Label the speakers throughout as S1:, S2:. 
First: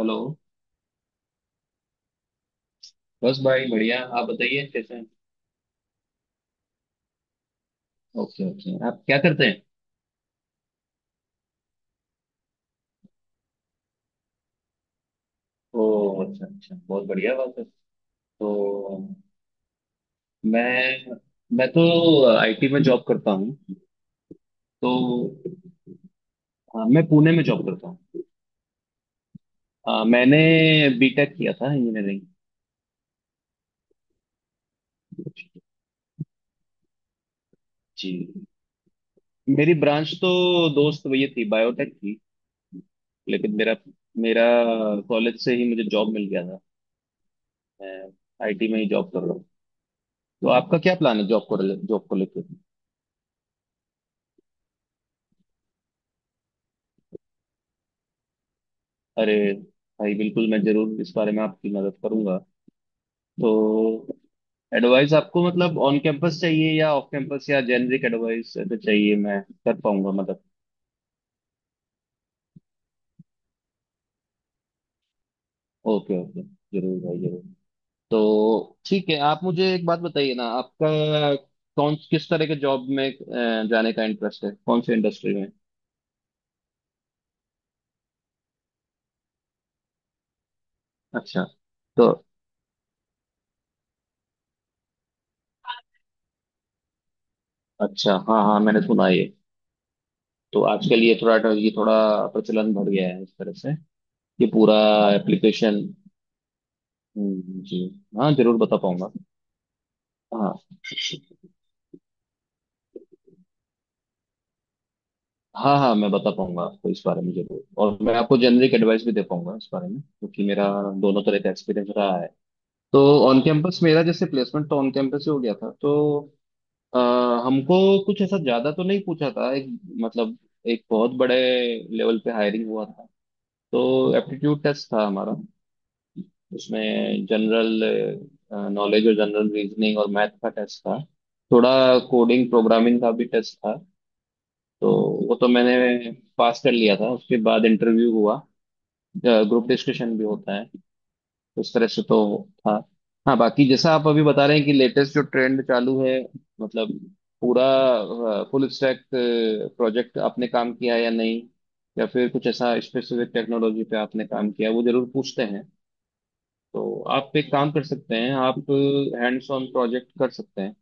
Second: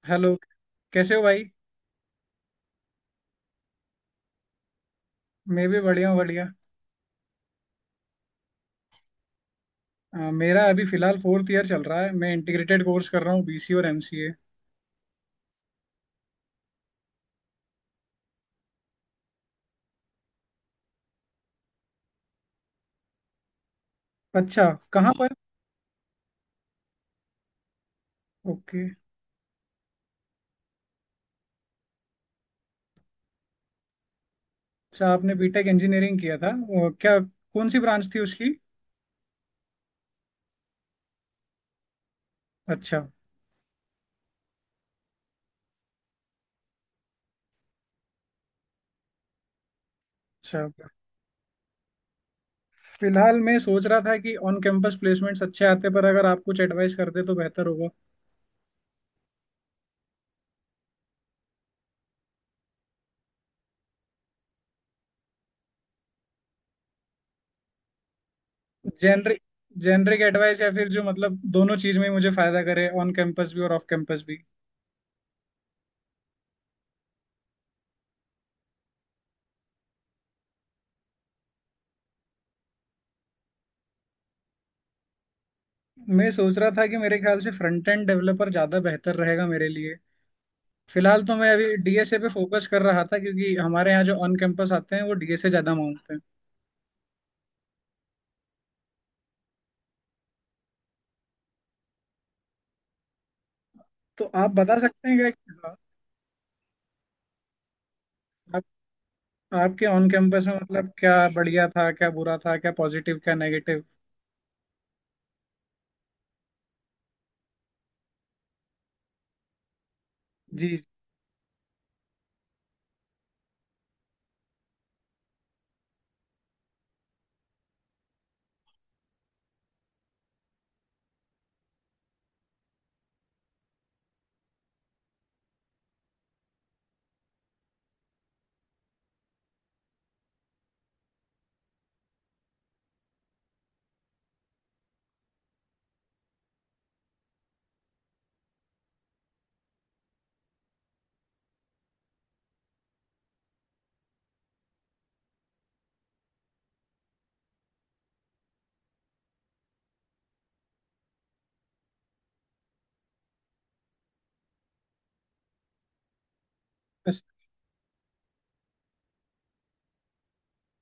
S1: Hello.
S2: Hello. कैसे हो भाई।
S1: बस भाई बढ़िया, आप बताइए कैसे हैं।
S2: मैं भी बढ़िया हूँ, बढ़िया।
S1: ओके ओके, आप क्या करते हैं।
S2: मेरा अभी फिलहाल फोर्थ ईयर चल रहा है। मैं इंटीग्रेटेड कोर्स कर रहा हूँ, बीसी और एमसीए।
S1: ओ अच्छा अच्छा, बहुत बढ़िया बात है। तो मैं मैं तो आईटी में जॉब करता हूँ।
S2: अच्छा। कहाँ पर?
S1: तो हाँ, मैं पुणे में जॉब करता हूँ।
S2: ओके।
S1: हाँ, मैंने बीटेक किया था इंजीनियरिंग।
S2: अच्छा, आपने बीटेक इंजीनियरिंग किया था। क्या कौन सी ब्रांच थी
S1: जी,
S2: उसकी?
S1: मेरी ब्रांच तो दोस्त ये थी बायोटेक की।
S2: अच्छा
S1: लेकिन मेरा मेरा कॉलेज से ही मुझे जॉब मिल गया था। मैं आईटी में ही जॉब कर रहा हूँ। तो
S2: अच्छा।
S1: आपका क्या प्लान है जॉब को, जॉब को लेकर।
S2: फिलहाल मैं सोच रहा था कि ऑन कैंपस प्लेसमेंट्स अच्छे आते, पर अगर आप कुछ एडवाइस करते तो बेहतर होगा।
S1: अरे भाई, बिल्कुल मैं जरूर इस बारे में आपकी मदद करूंगा। तो एडवाइस आपको मतलब ऑन कैंपस चाहिए या ऑफ कैंपस या जेनरिक एडवाइस, तो चाहिए
S2: जेनरिक।
S1: मैं कर पाऊंगा
S2: जेनरिक
S1: मदद।
S2: एडवाइस, या फिर जो मतलब दोनों चीज में ही मुझे फायदा करे, ऑन कैंपस भी और ऑफ कैंपस भी।
S1: ओके ओके, जरूर भाई जरूर। तो ठीक है, आप मुझे एक बात बताइए ना, आपका कौन किस तरह के जॉब में जाने का इंटरेस्ट है, कौन से इंडस्ट्री में।
S2: मैं सोच रहा था कि मेरे ख्याल से फ्रंट एंड डेवलपर ज्यादा बेहतर रहेगा मेरे लिए। फिलहाल तो
S1: अच्छा,
S2: मैं अभी डीएसए
S1: तो
S2: पे फोकस कर रहा था, क्योंकि हमारे यहाँ जो ऑन कैंपस आते हैं वो डीएसए ज्यादा मांगते हैं।
S1: अच्छा हाँ हाँ, मैंने सुना ये। तो आजकल ये थोड़ा प्रचलन बढ़ गया है इस तरह से।
S2: तो
S1: ये
S2: आप
S1: पूरा
S2: बता सकते हैं क्या क्या-।
S1: एप्लीकेशन। जी, हाँ जरूर
S2: आप,
S1: बता पाऊंगा।
S2: आपके ऑन कैंपस में
S1: हाँ,
S2: मतलब क्या बढ़िया था, क्या बुरा था, क्या पॉजिटिव, क्या नेगेटिव?
S1: हाँ हाँ मैं बता पाऊंगा आपको इस बारे में जरूर, और मैं आपको जेनरिक एडवाइस भी दे पाऊंगा इस बारे में, क्योंकि मेरा
S2: जी।
S1: दोनों तरह का एक्सपीरियंस रहा है। तो ऑन कैंपस मेरा जैसे प्लेसमेंट तो ऑन कैंपस ही हो गया था। तो अ, हमको कुछ ऐसा ज्यादा तो नहीं पूछा था। एक मतलब एक बहुत बड़े लेवल पे हायरिंग हुआ था। तो एप्टीट्यूड टेस्ट था हमारा, उसमें जनरल नॉलेज और जनरल रीजनिंग और मैथ का टेस्ट था, थोड़ा कोडिंग प्रोग्रामिंग का भी टेस्ट था। तो वो तो मैंने पास कर लिया था, उसके बाद इंटरव्यू हुआ। ग्रुप डिस्कशन भी होता है उस तरह से, तो था। हाँ, बाकी जैसा आप अभी बता रहे हैं कि लेटेस्ट जो ट्रेंड चालू है, मतलब पूरा फुल स्टैक प्रोजेक्ट आपने काम किया है या नहीं, या फिर कुछ ऐसा स्पेसिफिक टेक्नोलॉजी पे आपने काम किया, वो जरूर पूछते हैं। तो
S2: बस।
S1: आप एक काम कर सकते हैं, आप हैंड्स ऑन प्रोजेक्ट कर सकते हैं।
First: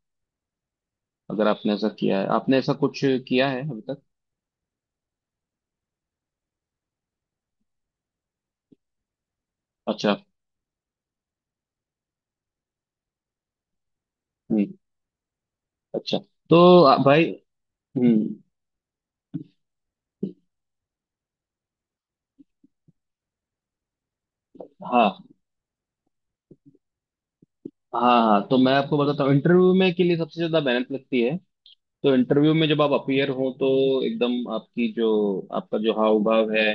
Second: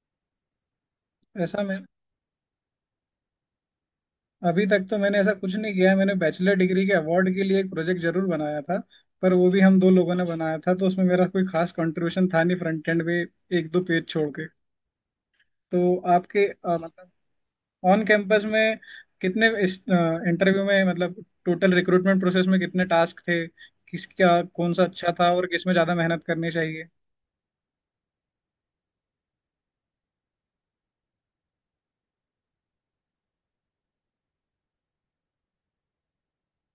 S1: अगर
S2: ऐसा
S1: आपने
S2: मैं,
S1: ऐसा किया है, आपने ऐसा कुछ किया है अभी तक।
S2: अभी तक तो मैंने ऐसा कुछ नहीं किया है। मैंने बैचलर डिग्री के अवार्ड के लिए एक प्रोजेक्ट जरूर बनाया था। पर वो भी हम दो लोगों
S1: अच्छा।
S2: ने बनाया था, तो उसमें मेरा कोई खास कंट्रीब्यूशन था नहीं फ्रंट एंड पे। एक दो पेज छोड़ के।
S1: हम्म।
S2: तो
S1: अच्छा,
S2: आपके
S1: तो
S2: मतलब
S1: भाई।
S2: ऑन
S1: हम्म।
S2: कैंपस में कितने इस इंटरव्यू में मतलब टोटल रिक्रूटमेंट प्रोसेस में कितने टास्क थे, किसका कौन सा अच्छा
S1: हाँ,
S2: था और किसमें ज्यादा मेहनत करनी चाहिए?
S1: हाँ हाँ तो मैं आपको बताता हूँ, इंटरव्यू में के लिए सबसे ज्यादा मेहनत लगती है। तो इंटरव्यू में जब आप अपीयर हो तो एकदम आपकी जो, आपका जो हाव भाव है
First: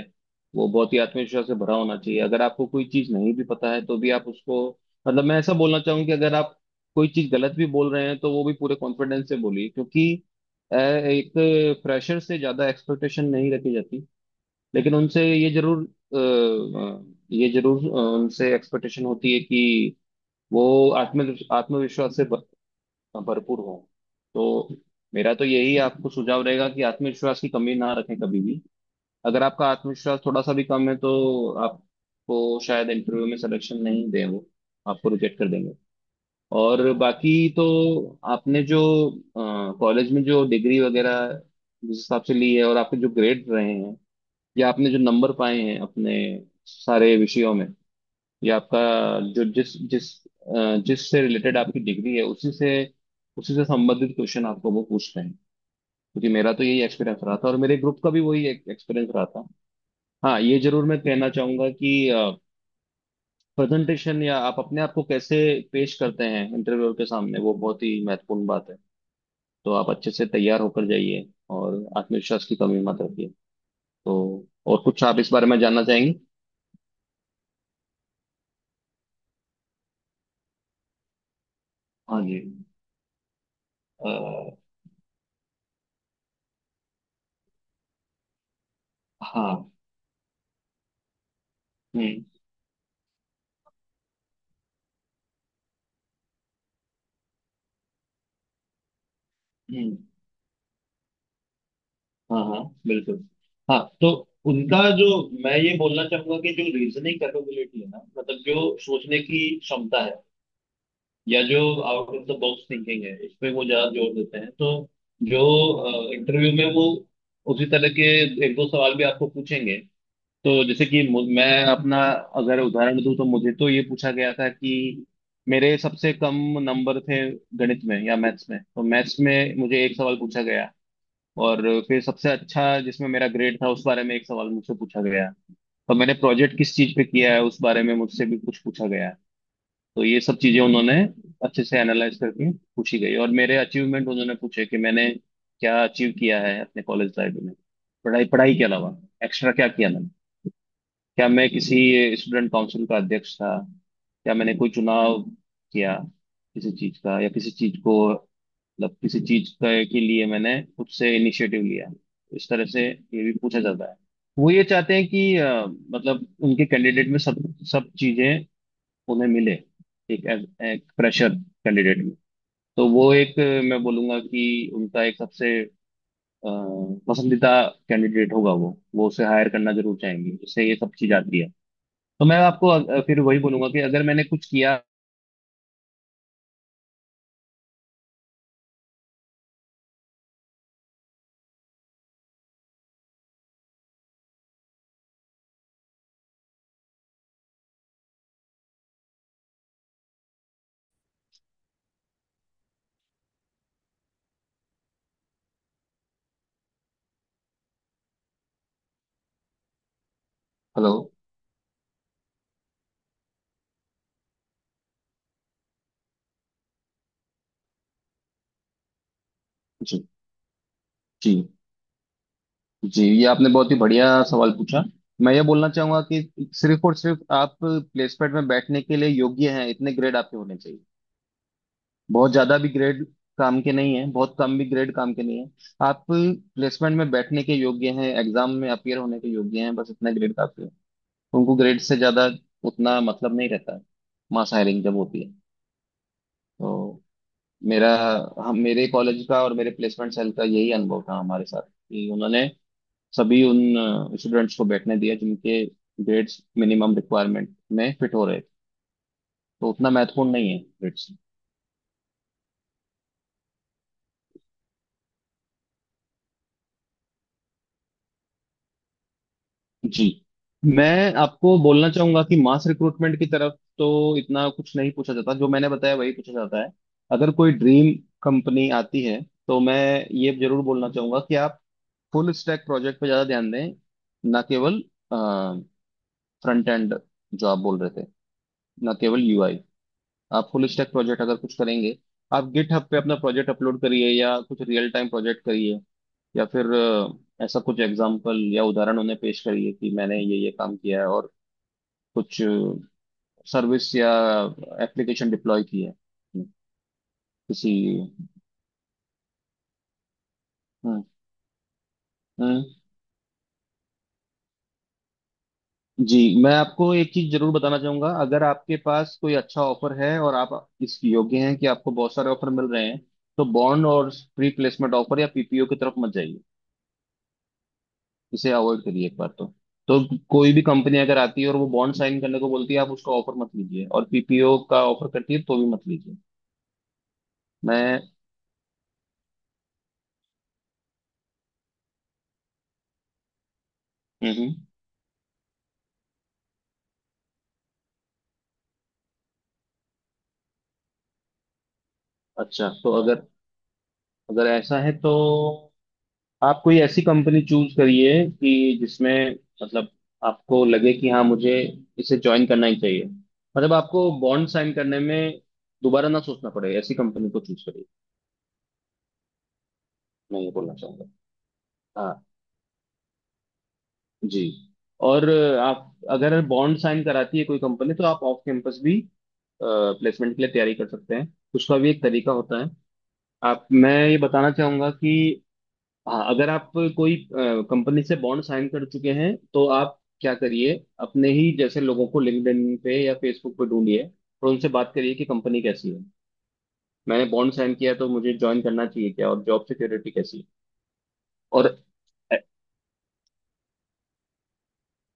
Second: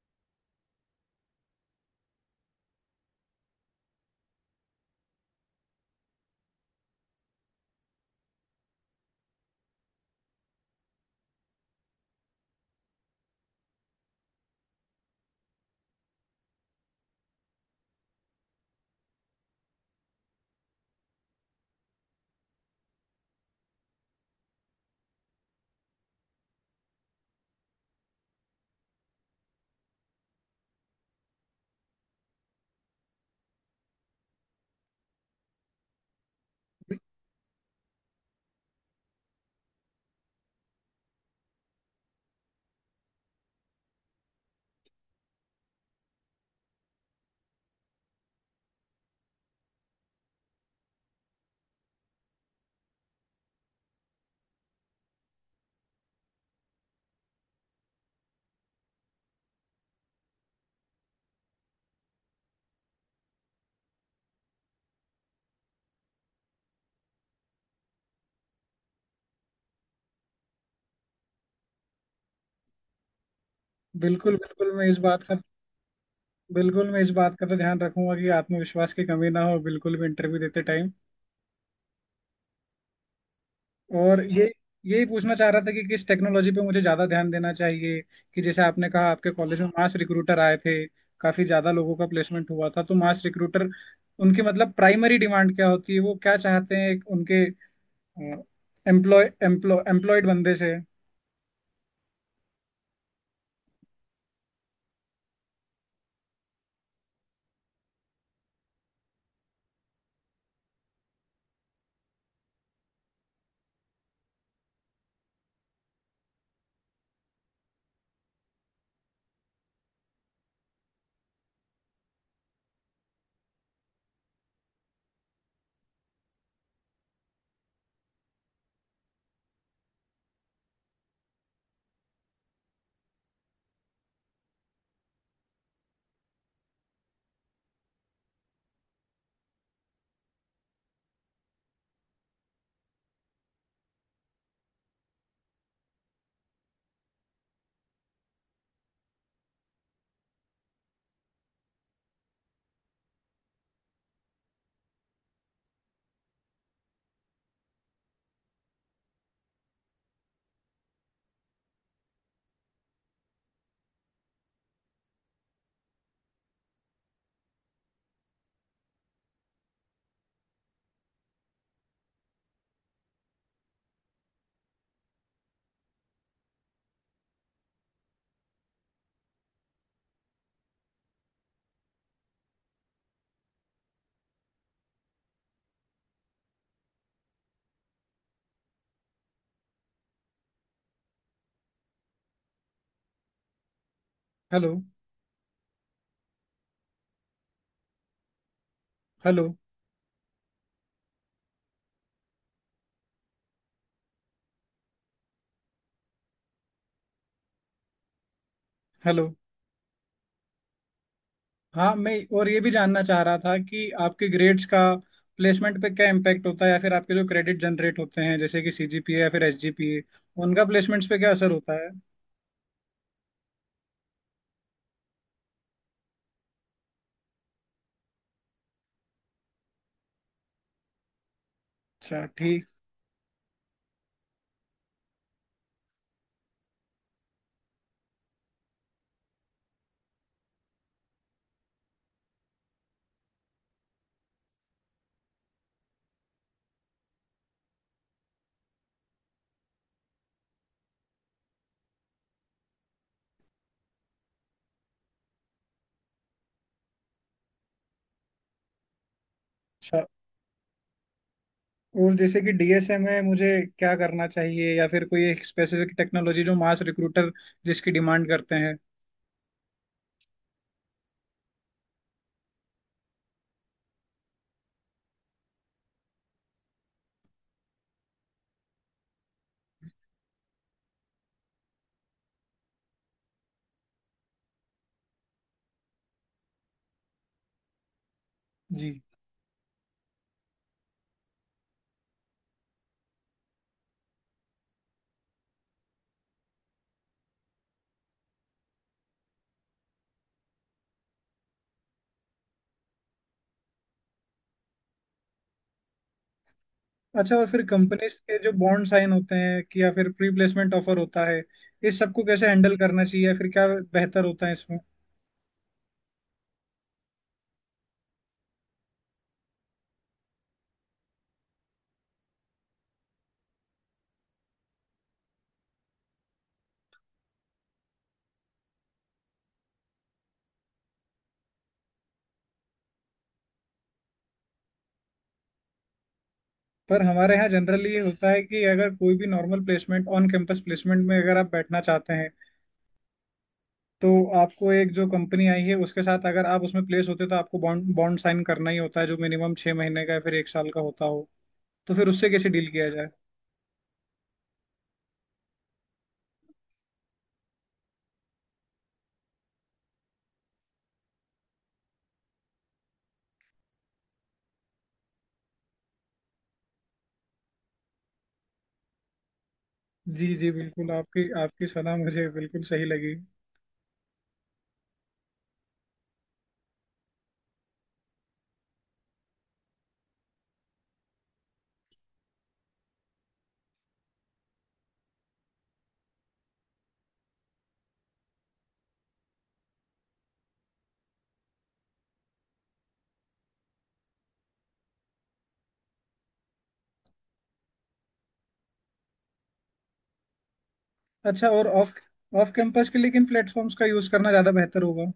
S1: वो बहुत ही आत्मविश्वास से भरा होना चाहिए। अगर आपको कोई चीज नहीं भी पता है तो भी आप उसको, मतलब मैं ऐसा बोलना चाहूँ कि अगर आप कोई चीज गलत भी बोल रहे हैं तो वो भी पूरे कॉन्फिडेंस से बोलिए, क्योंकि एक प्रेशर से ज्यादा एक्सपेक्टेशन नहीं रखी जाती। लेकिन उनसे ये जरूर अ, अ, ये जरूर उनसे एक्सपेक्टेशन होती है कि वो आत्मविश्वास से भरपूर हो। तो मेरा तो यही आपको सुझाव रहेगा कि आत्मविश्वास की कमी ना रखें कभी भी। अगर आपका आत्मविश्वास थोड़ा सा भी कम है तो आपको शायद इंटरव्यू में सिलेक्शन नहीं दें, वो आपको रिजेक्ट कर देंगे। और बाकी तो आपने जो कॉलेज में जो डिग्री वगैरह जिस हिसाब से ली है, और आपके जो ग्रेड रहे हैं या आपने जो नंबर पाए हैं अपने सारे विषयों में, या आपका जो जिस जिस जिस से रिलेटेड आपकी डिग्री है, उसी से संबंधित क्वेश्चन आपको वो पूछते हैं। क्योंकि मेरा तो यही एक्सपीरियंस रहा था, और मेरे ग्रुप का भी वही एक एक्सपीरियंस रहा था। हाँ, ये जरूर मैं कहना चाहूंगा कि प्रेजेंटेशन, या आप अपने आप को कैसे पेश करते हैं इंटरव्यूअर के सामने, वो बहुत ही महत्वपूर्ण बात है। तो आप अच्छे से तैयार होकर जाइए और आत्मविश्वास की कमी मत रखिए। तो
S2: बिल्कुल बिल्कुल
S1: और
S2: मैं इस
S1: कुछ आप
S2: बात
S1: इस
S2: का
S1: बारे में जानना चाहेंगे।
S2: बिल्कुल, मैं इस बात का तो ध्यान रखूंगा कि आत्मविश्वास की कमी ना हो बिल्कुल भी इंटरव्यू देते टाइम।
S1: हाँ जी। अ,
S2: और ये, यही पूछना चाह रहा था कि किस टेक्नोलॉजी पे मुझे ज्यादा ध्यान देना चाहिए। कि जैसे आपने कहा आपके कॉलेज में
S1: हाँ।
S2: मास रिक्रूटर आए थे, काफी ज्यादा लोगों का
S1: हम्म।
S2: प्लेसमेंट हुआ था। तो मास रिक्रूटर उनकी मतलब प्राइमरी डिमांड क्या होती है, वो क्या चाहते हैं एक उनके एम्प्लॉय एम्प्लॉय
S1: हम्म।
S2: एम्प्लॉयड बंदे से?
S1: हाँ हाँ बिल्कुल। हाँ, तो उनका जो, मैं ये बोलना चाहूंगा कि जो रीजनिंग कैपेबिलिटी है ना, मतलब जो सोचने की क्षमता है, या जो out of the box thinking है, इसमें वो ज्यादा जोर देते हैं। तो जो इंटरव्यू में वो उसी तरह के एक दो सवाल भी आपको पूछेंगे। तो जैसे कि मैं अपना अगर उदाहरण दूं तो मुझे तो ये पूछा गया था कि मेरे सबसे कम नंबर थे गणित में या मैथ्स में, तो मैथ्स में मुझे एक सवाल पूछा गया। और फिर सबसे अच्छा जिसमें मेरा ग्रेड था, उस बारे में एक सवाल मुझसे पूछा गया। और मैंने प्रोजेक्ट किस चीज पे किया है उस बारे में मुझसे भी कुछ पूछा गया है। तो ये सब चीजें उन्होंने अच्छे से एनालाइज करके पूछी गई। और मेरे अचीवमेंट उन्होंने पूछे कि मैंने क्या अचीव किया है अपने कॉलेज लाइफ में, पढ़ाई पढ़ाई के अलावा एक्स्ट्रा क्या किया, क्या मैं किसी स्टूडेंट काउंसिल का अध्यक्ष था, क्या मैंने कोई चुनाव किया किसी चीज का, या किसी चीज को, मतलब किसी चीज का के लिए मैंने खुद से इनिशिएटिव लिया। इस तरह से ये भी पूछा जाता है। वो ये चाहते हैं कि मतलब उनके कैंडिडेट में सब सब चीजें उन्हें मिले, एक, एक प्रेशर कैंडिडेट में। तो वो एक, मैं बोलूंगा कि उनका एक सबसे अ, पसंदीदा कैंडिडेट होगा, वो उसे हायर करना जरूर चाहेंगे। उससे ये सब चीज आती है। तो मैं आपको फिर वही बोलूंगा कि अगर मैंने कुछ किया।
S2: हेलो। हेलो। हेलो।
S1: हेलो।
S2: हाँ मैं, और ये भी जानना चाह रहा था कि आपके ग्रेड्स का प्लेसमेंट पे क्या इम्पैक्ट होता है, या फिर आपके जो क्रेडिट जनरेट होते हैं जैसे कि सीजीपीए या फिर एसजीपीए,
S1: जी।
S2: उनका प्लेसमेंट्स पे क्या
S1: जी
S2: असर होता है?
S1: जी, ये आपने बहुत ही बढ़िया सवाल पूछा। मैं ये बोलना चाहूंगा कि सिर्फ और सिर्फ आप प्लेसमेंट में बैठने के लिए योग्य हैं इतने ग्रेड आपके होने चाहिए।
S2: अच्छा,
S1: बहुत ज्यादा
S2: ठीक।
S1: भी ग्रेड काम के नहीं है, बहुत कम भी ग्रेड काम के नहीं है। आप प्लेसमेंट में बैठने के योग्य हैं, एग्जाम में अपियर होने के योग्य हैं, बस इतना ग्रेड काफी है। उनको ग्रेड से ज्यादा उतना मतलब नहीं रहता है। मास हायरिंग जब होती है तो मेरा, हम मेरे कॉलेज का और मेरे प्लेसमेंट सेल का यही अनुभव था हमारे साथ कि उन्होंने सभी उन स्टूडेंट्स को बैठने दिया जिनके ग्रेड्स मिनिमम रिक्वायरमेंट में फिट हो रहे थे। तो उतना
S2: अच्छा,
S1: महत्वपूर्ण नहीं है ग्रेड्स।
S2: और जैसे कि डीएसए में मुझे क्या करना चाहिए, या फिर कोई एक स्पेसिफिक टेक्नोलॉजी जो मास रिक्रूटर जिसकी डिमांड करते हैं?
S1: जी, मैं आपको बोलना चाहूंगा कि मास रिक्रूटमेंट की तरफ तो इतना कुछ नहीं पूछा जाता, जो मैंने बताया वही पूछा जाता है। अगर कोई ड्रीम कंपनी आती है तो मैं ये जरूर बोलना चाहूंगा कि आप फुल स्टैक प्रोजेक्ट पे ज्यादा ध्यान दें। ना केवल फ्रंट एंड जो आप बोल रहे थे, ना
S2: जी।
S1: केवल यूआई, आप फुल स्टैक प्रोजेक्ट अगर कुछ करेंगे, आप गिटहब पे अपना प्रोजेक्ट अपलोड करिए या कुछ रियल टाइम प्रोजेक्ट करिए। या फिर ऐसा कुछ एग्जाम्पल या उदाहरण उन्हें पेश करिए कि मैंने ये काम किया है और कुछ सर्विस या एप्लीकेशन डिप्लॉय की है।
S2: अच्छा, और फिर
S1: किसी।
S2: कंपनीज के जो बॉन्ड साइन होते हैं कि, या फिर प्री प्लेसमेंट ऑफर
S1: हम्म।
S2: होता है, इस सबको कैसे
S1: हम्म।
S2: हैंडल करना चाहिए या फिर क्या बेहतर होता है इसमें?
S1: जी, मैं आपको एक चीज जरूर बताना चाहूंगा, अगर आपके पास कोई अच्छा ऑफर है और आप इस योग्य हैं कि आपको बहुत सारे ऑफर मिल रहे हैं, तो बॉन्ड और प्री प्लेसमेंट ऑफर या पीपीओ की तरफ मत जाइए, इसे अवॉइड करिए एक बार तो। तो कोई भी कंपनी अगर आती है और वो बॉन्ड साइन करने को बोलती है, आप उसका ऑफर मत लीजिए, और पीपीओ का ऑफर करती है तो भी मत लीजिए।
S2: पर हमारे यहाँ जनरली ये
S1: मैं।
S2: होता है कि अगर कोई भी normal placement, on campus placement में अगर आप बैठना चाहते हैं तो
S1: हम्म।
S2: आपको एक जो कंपनी आई है उसके साथ अगर आप उसमें प्लेस होते हो तो आपको बॉन्ड बॉन्ड साइन करना ही होता है, जो मिनिमम 6 महीने का या फिर 1 साल का होता हो। तो फिर उससे कैसे
S1: अच्छा,
S2: डील किया
S1: तो
S2: जाए?
S1: अगर अगर ऐसा है तो आप कोई ऐसी कंपनी चूज करिए कि जिसमें, मतलब आपको लगे कि हाँ, मुझे इसे ज्वाइन करना ही चाहिए, मतलब आपको बॉन्ड साइन करने में दोबारा ना सोचना पड़े, ऐसी कंपनी को चूज करिए।
S2: जी
S1: मैं
S2: जी
S1: ये बोलना
S2: बिल्कुल,
S1: चाहूंगा,
S2: आपकी आपकी सलाह
S1: हाँ
S2: मुझे बिल्कुल सही लगी।
S1: जी। और आप अगर बॉन्ड साइन कराती है कोई कंपनी तो आप ऑफ कैंपस भी प्लेसमेंट के लिए तैयारी कर सकते हैं, उसका भी एक तरीका होता है। आप, मैं ये बताना चाहूंगा कि हाँ, अगर आप कोई कंपनी से बॉन्ड साइन कर चुके हैं तो आप क्या करिए, अपने ही जैसे लोगों को लिंक्डइन पे या फेसबुक पे ढूंढिए और उनसे बात करिए कि कंपनी कैसी है, मैंने बॉन्ड साइन किया है, तो मुझे ज्वाइन करना चाहिए क्या, और जॉब सिक्योरिटी कैसी है।
S2: अच्छा,
S1: और
S2: और ऑफ ऑफ कैंपस के लेकिन प्लेटफॉर्म्स का यूज करना ज्यादा बेहतर होगा?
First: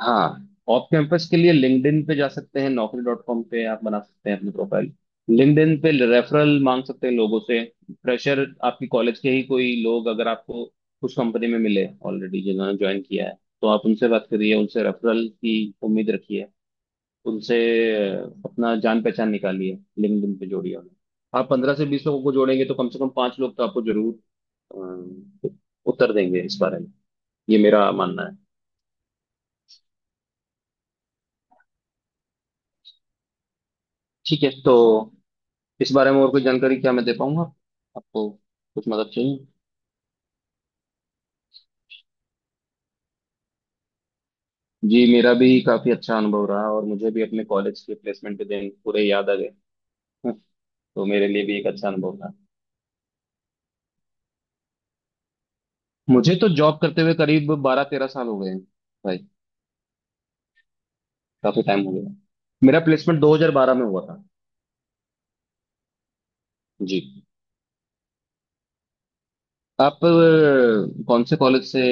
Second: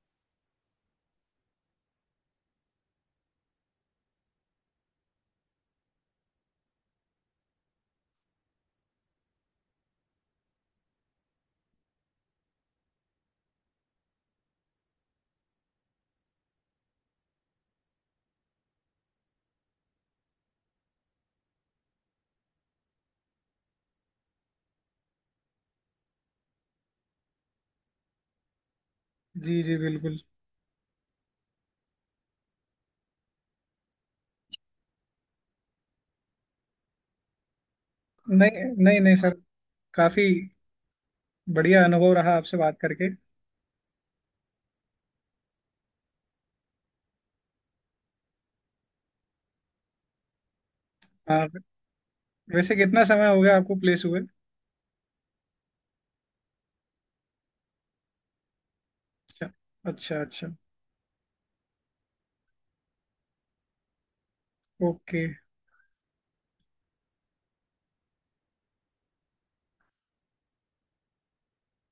S1: हाँ, ऑफ कैंपस के लिए लिंक्डइन पे जा सकते हैं, नौकरी डॉट कॉम पे आप बना सकते हैं अपनी प्रोफाइल, लिंक्डइन पे रेफरल मांग सकते हैं लोगों से। फ्रेशर आपकी कॉलेज के ही कोई लोग अगर आपको उस कंपनी में मिले ऑलरेडी जिन्होंने ज्वाइन किया है, तो आप उनसे बात करिए, उनसे रेफरल की उम्मीद रखिए, उनसे अपना जान पहचान निकालिए, लिंक्डइन पे जोड़िए उन्हें। आप पंद्रह से बीस लोगों को जोड़ेंगे तो कम से कम पांच लोग तो आपको जरूर अ, उत्तर देंगे इस बारे में, ये मेरा मानना है।
S2: जी जी बिल्कुल।
S1: ठीक है, तो इस बारे में और कोई जानकारी क्या मैं दे पाऊंगा आपको,
S2: नहीं
S1: कुछ
S2: नहीं
S1: मदद
S2: नहीं सर,
S1: चाहिए।
S2: काफी बढ़िया अनुभव रहा आपसे बात करके।
S1: जी, मेरा भी काफी अच्छा अनुभव रहा और मुझे भी अपने कॉलेज के प्लेसमेंट के दिन पूरे याद आ गए। हम्म, तो मेरे लिए
S2: हाँ,
S1: भी एक अच्छा अनुभव था।
S2: वैसे कितना समय हो गया आपको प्लेस हुए?
S1: मुझे तो जॉब करते हुए करीब बारह तेरह साल हो गए हैं भाई।
S2: अच्छा। अच्छा अच्छा।
S1: काफी टाइम हो गया, मेरा प्लेसमेंट 2012 में हुआ था।
S2: ओके।
S1: जी, आप कौन से कॉलेज से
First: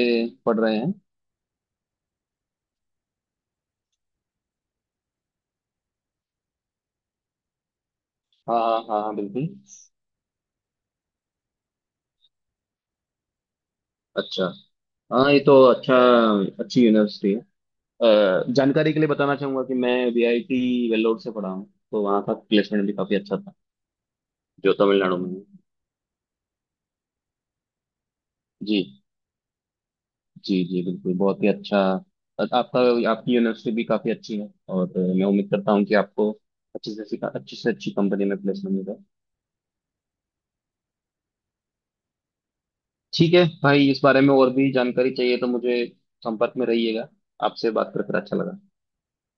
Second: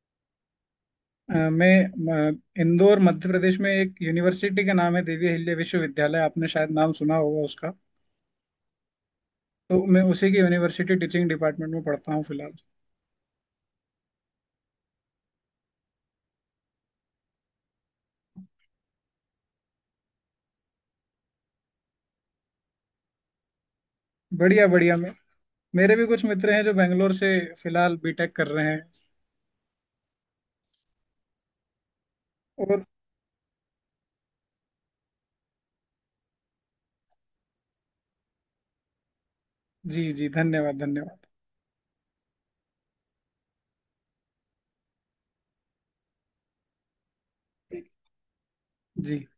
S1: पढ़ रहे हैं।
S2: मैं इंदौर मध्य प्रदेश में एक यूनिवर्सिटी का नाम है दिव्य हिल्ले विश्वविद्यालय, आपने शायद नाम सुना होगा उसका।
S1: हाँ हाँ हाँ हाँ, बिल्कुल।
S2: तो मैं उसी की यूनिवर्सिटी टीचिंग डिपार्टमेंट में पढ़ता हूँ फिलहाल।
S1: अच्छा, हाँ ये तो अच्छा, अच्छी यूनिवर्सिटी। अ, जानकारी के लिए बताना चाहूंगा कि मैं वीआईटी वेल्लोर से पढ़ा हूँ, तो वहाँ का प्लेसमेंट भी काफी अच्छा था,
S2: बढ़िया
S1: जो
S2: बढ़िया। मैं,
S1: तमिलनाडु में है।
S2: मेरे भी कुछ मित्र हैं जो बेंगलोर से फिलहाल बीटेक कर रहे
S1: जी
S2: हैं।
S1: जी, जी बिल्कुल, बहुत ही अच्छा। आपका,
S2: और
S1: आपकी यूनिवर्सिटी भी काफी अच्छी है, और मैं उम्मीद करता हूँ कि आपको अच्छे से अच्छी से अच्छी कंपनी में प्लेसमेंट मिलेगा।
S2: जी जी धन्यवाद धन्यवाद।
S1: ठीक है भाई, इस बारे में और भी जानकारी चाहिए तो मुझे संपर्क में रहिएगा। आपसे बात कर कर अच्छा लगा।
S2: जी।